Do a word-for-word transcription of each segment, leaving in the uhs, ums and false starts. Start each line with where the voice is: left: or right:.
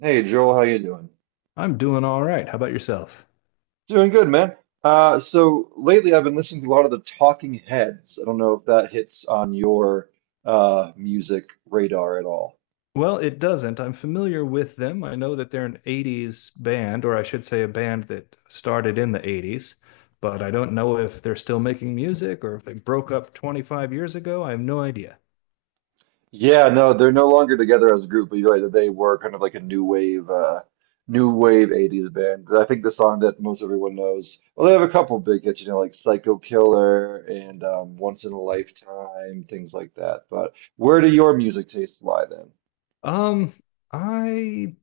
right: Hey Joel, how you doing?
left: I'm doing all right. How about yourself?
right: Doing good, man. Uh, so lately I've been listening to a lot of the Talking Heads. I don't know if that hits on your uh, music radar at all.
left: Well, it doesn't. I'm familiar with them. I know that they're an eighties band, or I should say a band that started in the eighties, but I don't know if they're still making music or if they broke up twenty-five years ago. I have no idea.
right: Yeah, no, they're no longer together as a group, but you're right that they were kind of like a new wave, uh, new wave eighties band. I think the song that most everyone knows, well, they have a couple big hits, you know, like Psycho Killer and um, Once in a Lifetime, things like that. But where do your music tastes lie then?
left: Um, I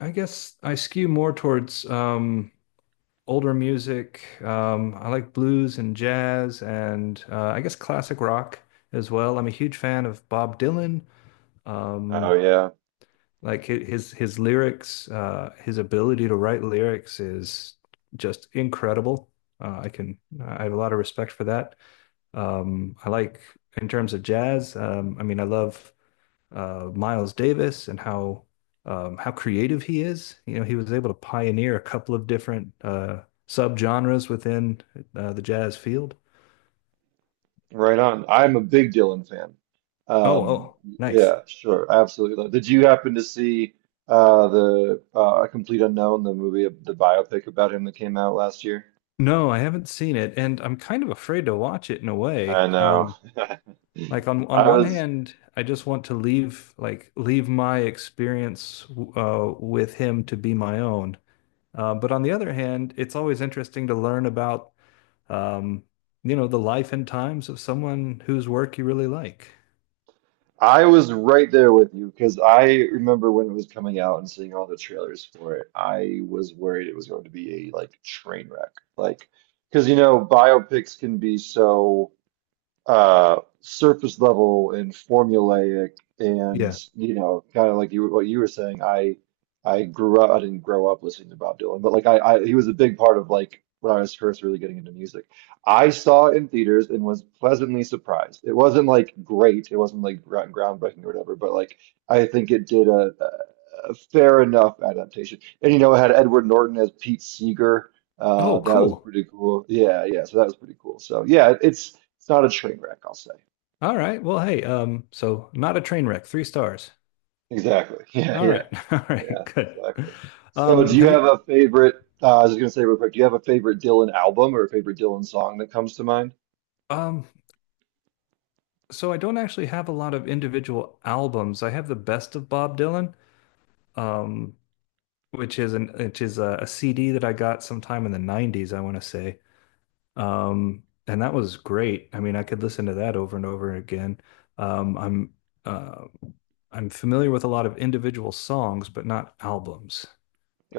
left: I guess I skew more towards um older music. Um, I like blues and jazz and uh, I guess classic rock as well. I'm a huge fan of Bob Dylan.
right: Oh
left: Um,
right: yeah.
left: like hi- his his lyrics, uh, his ability to write lyrics is just incredible. Uh, I can I have a lot of respect for that. Um, I like in terms of jazz. Um, I mean, I love uh, Miles Davis and how um, how creative he is. You know, he was able to pioneer a couple of different uh, subgenres within uh, the jazz field.
right: Right on. I'm a big Dylan fan.
left: Oh,
right: Um,
left: oh, nice.
right: yeah, sure, absolutely. Did you happen to see uh, the uh, A Complete Unknown, the movie, the biopic about him that came out last year?
left: No, I haven't seen it, and I'm kind of afraid to watch it in a way.
right: I know.
left: Um, like on on
right: I
left: one
right: was
left: hand, I just want to leave like leave my experience uh, with him to be my own. Uh, but on the other hand, it's always interesting to learn about, um, you know, the life and times of someone whose work you really like.
right: I was right there with you because I remember when it was coming out and seeing all the trailers for it. I was worried it was going to be a like train wreck, like because you know biopics can be so uh surface level and formulaic, and
left: Yeah.
right: you know kind of like you what you were saying. I I grew up, I didn't grow up listening to Bob Dylan, but like I, I he was a big part of like when I was first really getting into music. I saw it in theaters and was pleasantly surprised. It wasn't like great, it wasn't like gro- groundbreaking or whatever, but like I think it did a, a a fair enough adaptation, and you know it had Edward Norton as Pete Seeger. Uh,
left: Oh,
right: that was
left: cool.
right: pretty cool. Yeah, yeah. So that was pretty cool. So yeah, it- it's it's not a train wreck, I'll say.
left: All right. Well, hey, um, so not a train wreck, three stars.
right: Exactly. Yeah,
left: All
right: yeah,
left: right. All right,
right: yeah.
left: good.
right: Exactly. So
left: Um,
right: do you
left: have you
right: have a favorite? Uh, I was gonna say real quick. Do you have a favorite Dylan album or a favorite Dylan song that comes to mind?
left: um so I don't actually have a lot of individual albums. I have the Best of Bob Dylan, um, which is an which is a, a C D that I got sometime in the nineties, I want to say. Um, and that was great. I mean, I could listen to that over and over again. Um, I'm uh, I'm familiar with a lot of individual songs, but not albums.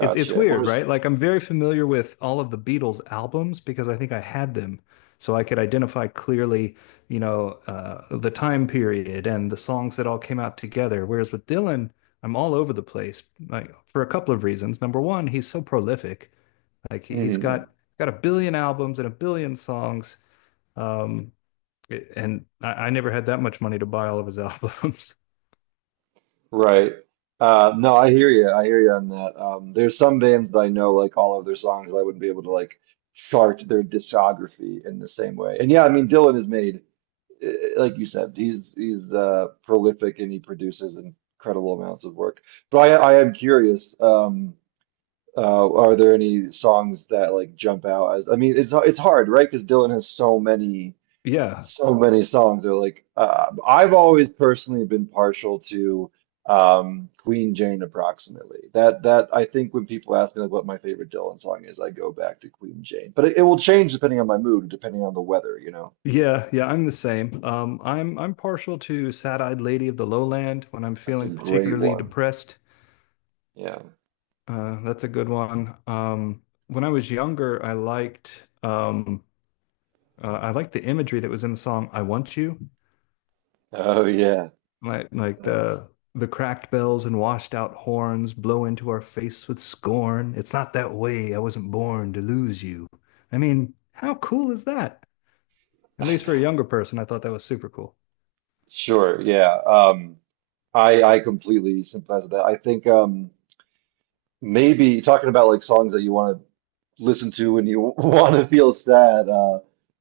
left: It's it's
right: What
left: weird,
right: is?
left: right? Like I'm very familiar with all of the Beatles albums because I think I had them, so I could identify clearly, you know, uh, the time period and the songs that all came out together. Whereas with Dylan, I'm all over the place, like for a couple of reasons. Number one, he's so prolific. Like he- has
right: Mhm.
left: got got a billion albums and a billion songs. Um, and I, I never had that much money to buy all of his albums.
right: Right. Uh, no, I hear you. I hear you on that. Um, there's some bands that I know like all of their songs, but I wouldn't be able to like chart their discography in the same way. And yeah, I mean Dylan has made eh, like you said, he's he's uh, prolific and he produces incredible amounts of work. But I I am curious. Um, uh, are there any songs that like jump out as? I mean, it's it's hard, right? Because Dylan has so many
left: Yeah.
right: so many songs. They're like uh, I've always personally been partial to um, Queen Jane approximately. That that I think when people ask me like what my favorite Dylan song is, I go back to Queen Jane. But it, it will change depending on my mood, depending on the weather, you know.
left: Yeah, yeah, I'm the same. Um, I'm I'm partial to Sad-Eyed Lady of the Lowland when I'm
right: That's a
left: feeling
right: great
left: particularly
right: one.
left: depressed.
right: Yeah.
left: Uh, that's a good one. Um, when I was younger, I liked um, uh, I liked the imagery that was in the song "I Want You."
right: Oh yeah,
left: Like like
right: that's
left: the the cracked bells and washed out horns blow into our face with scorn. It's not that way. I wasn't born to lose you. I mean, how cool is that? At
right: I
left: least for a
right: know.
left: younger person, I thought that was super cool.
right: Sure, yeah. Um, I I completely sympathize with that. I think um maybe talking about like songs that you want to listen to when you want to feel sad. Uh,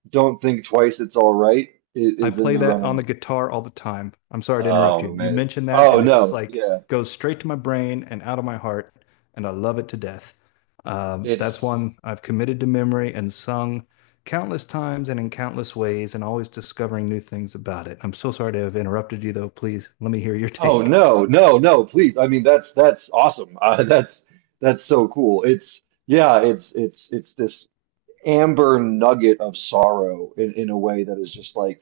right: Don't Think Twice, It's All Right i-
left: I
right: is in
left: play
right: the
left: that on the
right: running.
left: guitar all the time. I'm sorry to interrupt
right: Oh
left: you. You
right: man.
left: mentioned that,
right: Oh
left: and it just
right: no,
left: like
right: yeah.
left: goes straight to my brain and out of my heart, and I love it to death. Um, that's
right: It's
left: one I've committed to memory and sung countless times and in countless ways, and always discovering new things about it. I'm so sorry to have interrupted you, though. Please let me hear your
right: oh
left: take.
right: no, no, no. Please, I mean that's that's awesome. Uh, that's that's so cool. It's yeah, it's it's it's this amber nugget of sorrow in, in a way that is just like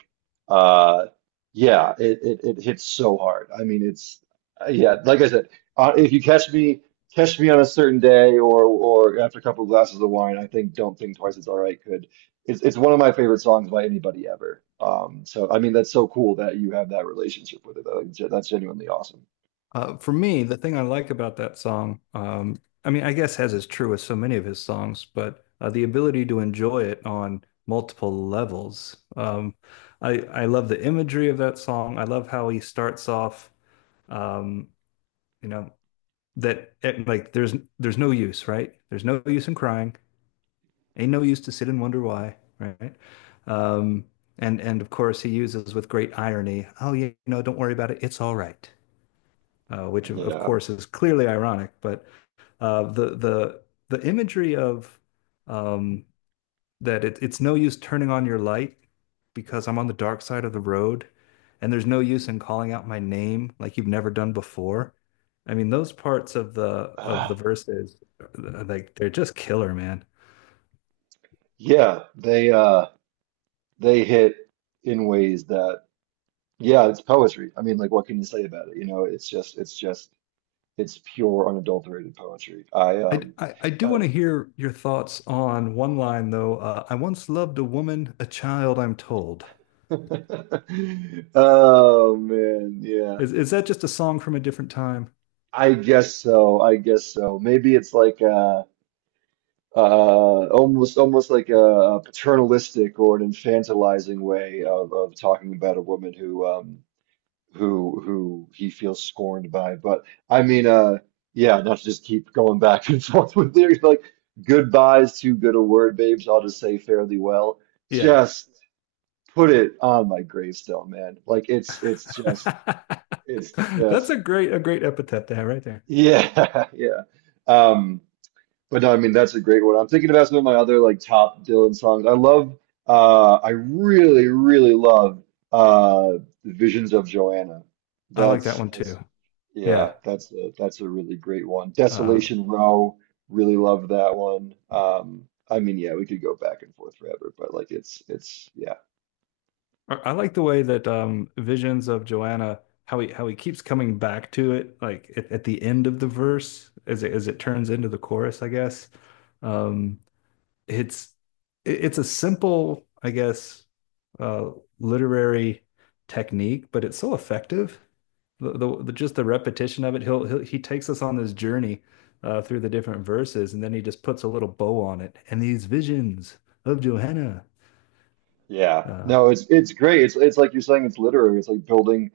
right: uh yeah it, it it hits so hard. I mean it's uh, yeah, like I said, uh, if you catch me, catch me on a certain day or or after a couple of glasses of wine, I think Don't Think Twice It's All Right could it's it's one of my favorite songs by anybody ever. Um, so I mean that's so cool that you have that relationship with it. I think ge- that's genuinely awesome.
left: Uh, for me, the thing I like about that song, um, I mean, I guess as is true with so many of his songs, but uh, the ability to enjoy it on multiple levels. Um, I I love the imagery of that song. I love how he starts off, um, you know, that it, like there's there's no use, right? There's no use in crying. Ain't no use to sit and wonder why, right? Um, and and of course he uses with great irony, oh, you know, don't worry about it. It's all right, uh, which of, of
right: Yeah.
left: course is clearly ironic. But uh, the the the imagery of, um, that it, it's no use turning on your light because I'm on the dark side of the road, and there's no use in calling out my name like you've never done before. I mean, those parts of the of the
right: Ah,
left: verses, uh, like they're just killer, man.
right: yeah they uh they hit in ways that. Yeah, it's poetry. I mean, like, what can you say about it? You know, it's just, it's just, it's pure, unadulterated poetry. I,
left: I,
right: um,
left: I, I do
right: uh,
left: want to hear your thoughts on one line, though. Uh, I once loved a woman, a child, I'm told.
right: oh man, yeah.
left: Is, is that just a song from a different time?
right: I guess so. I guess so. Maybe it's like uh uh, almost, almost like a, a paternalistic or an infantilizing way of, of talking about a woman who, um, who who he feels scorned by. But I mean, uh, yeah, not to just keep going back and forth with lyrics like goodbye's too good a word, babes. I'll just say fairly well.
left: Yeah.
right: Just put it on my gravestone, man. Like it's it's just it's
left: That's a
right: just
left: great a great epithet to have right there.
right: yeah, yeah. Um, but no, I mean that's a great one. I'm thinking about some of my other like top Dylan songs. I love uh I really, really love uh Visions of Joanna.
left: I like that
right: That's
left: one
right: that's
left: too.
right: yeah,
left: Yeah.
right: that's a that's a really great one.
left: Uh,
right: Desolation Row, really love that one. Um, I mean, yeah, we could go back and forth forever, but like it's it's yeah.
left: I like the way that um, visions of Joanna, how he how he keeps coming back to it like at, at the end of the verse as it as it turns into the chorus, I guess. Um, it's it's a simple, I guess, uh, literary technique, but it's so effective. The, the, the Just the repetition of it. He'll, he'll he takes us on this journey uh, through the different verses, and then he just puts a little bow on it. And these visions of Johanna.
right: Yeah.
left: Uh,
right: No, it's it's great. It's it's like you're saying it's literary. It's like building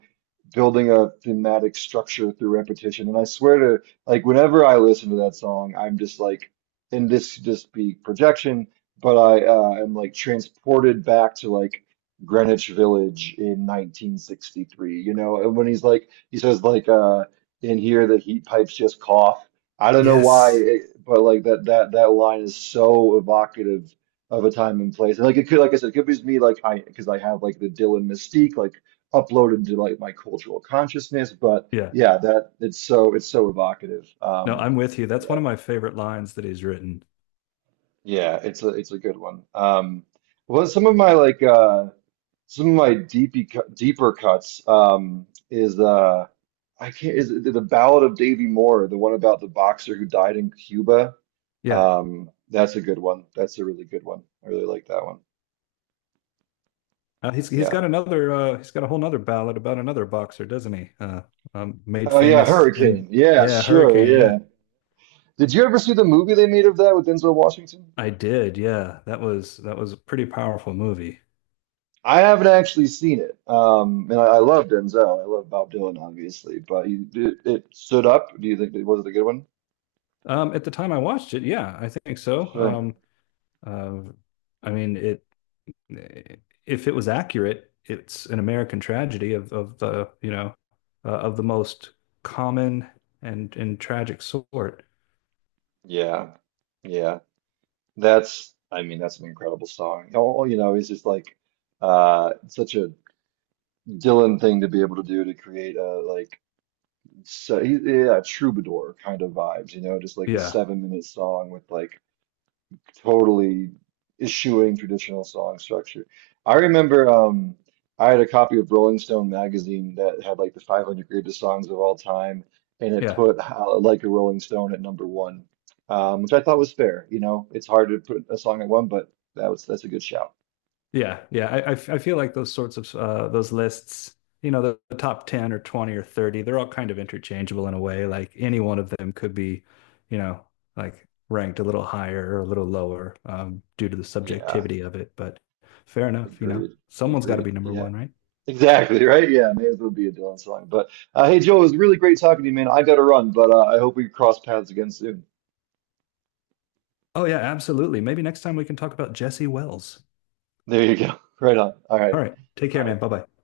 right: building a thematic structure through repetition. And I swear to, like, whenever I listen to that song, I'm just like, and this could just be projection, but I uh, am like transported back to like Greenwich Village in nineteen sixty-three, you know? And when he's like, he says, like, uh, in here, the heat pipes just cough. I don't know why,
left: yes,
right: it, but like that that that line is so evocative of a time and place. And like it could, like I said, it could be just me, like I, because I have like the Dylan mystique, like uploaded to like my cultural consciousness. But
left: yeah.
right: yeah, that it's so it's so evocative.
left: No,
right: Um,
left: I'm with you. That's one
right: yeah,
left: of my favorite lines that he's written.
right: yeah, it's a it's a good one. Um, well, some of my like uh, some of my deepy cut- deeper cuts um, is uh, I can't, is it the Ballad of Davy Moore, the one about the boxer who died in Cuba.
left: Yeah.
right: Um, that's a good one. That's a really good one. I really like that one.
left: Uh, he's he's got
right: Yeah.
left: another, uh, he's got a whole nother ballad about another boxer, doesn't he? Uh, um, made
right: Oh yeah,
left: famous in,
right: Hurricane. Yeah,
left: yeah,
right: sure.
left: Hurricane. Yeah.
right: Yeah. Did you ever see the movie they made of that with Denzel Washington?
left: I did, yeah. That was that was a pretty powerful movie.
right: I haven't actually seen it. Um, and I, I love Denzel. I love Bob Dylan, obviously, but you, it, it stood up. Do you think it was it a good one?
left: Um, at the time I watched it, yeah, I think so.
right: Sure.
left: Um, uh, I mean, it eh, if it was accurate, it's an American tragedy of of the you know, uh, of the most common and and tragic sort.
right: Yeah. Yeah. That's, I mean, that's an incredible song. All, you know, it's just like uh, such a Dylan thing to be able to do to create a like, so, yeah, troubadour kind of vibes, you know, just like a
left: Yeah,
right: seven minute song with like, totally eschewing traditional song structure. I remember um, I had a copy of Rolling Stone magazine that had like the five hundred greatest songs of all time, and it
left: yeah.
right: put uh, Like a Rolling Stone at number one, um, which I thought was fair. You know, it's hard to put a song at one, but that was that's a good shout.
left: Yeah, yeah. I, I f- I feel like those sorts of, uh, those lists, you know, the, the top ten or twenty or thirty, they're all kind of interchangeable in a way. Like any one of them could be, you know, like ranked a little higher or a little lower, um, due to the
right: Yeah,
left: subjectivity of it. But fair enough, you know,
right: agreed,
left: someone's got to
right: agreed.
left: be number
right: Yeah,
left: one, right?
right: exactly, right? Yeah, may as well be a Dylan song. But uh, hey, Joe, it was really great talking to you, man. I gotta run, but uh, I hope we cross paths again soon.
left: Oh, yeah, absolutely. Maybe next time we can talk about Jesse Wells.
right: There you go. Right on. All
left: All
right: right.
left: right. Take care,
right: Bye.
left: man. Bye bye.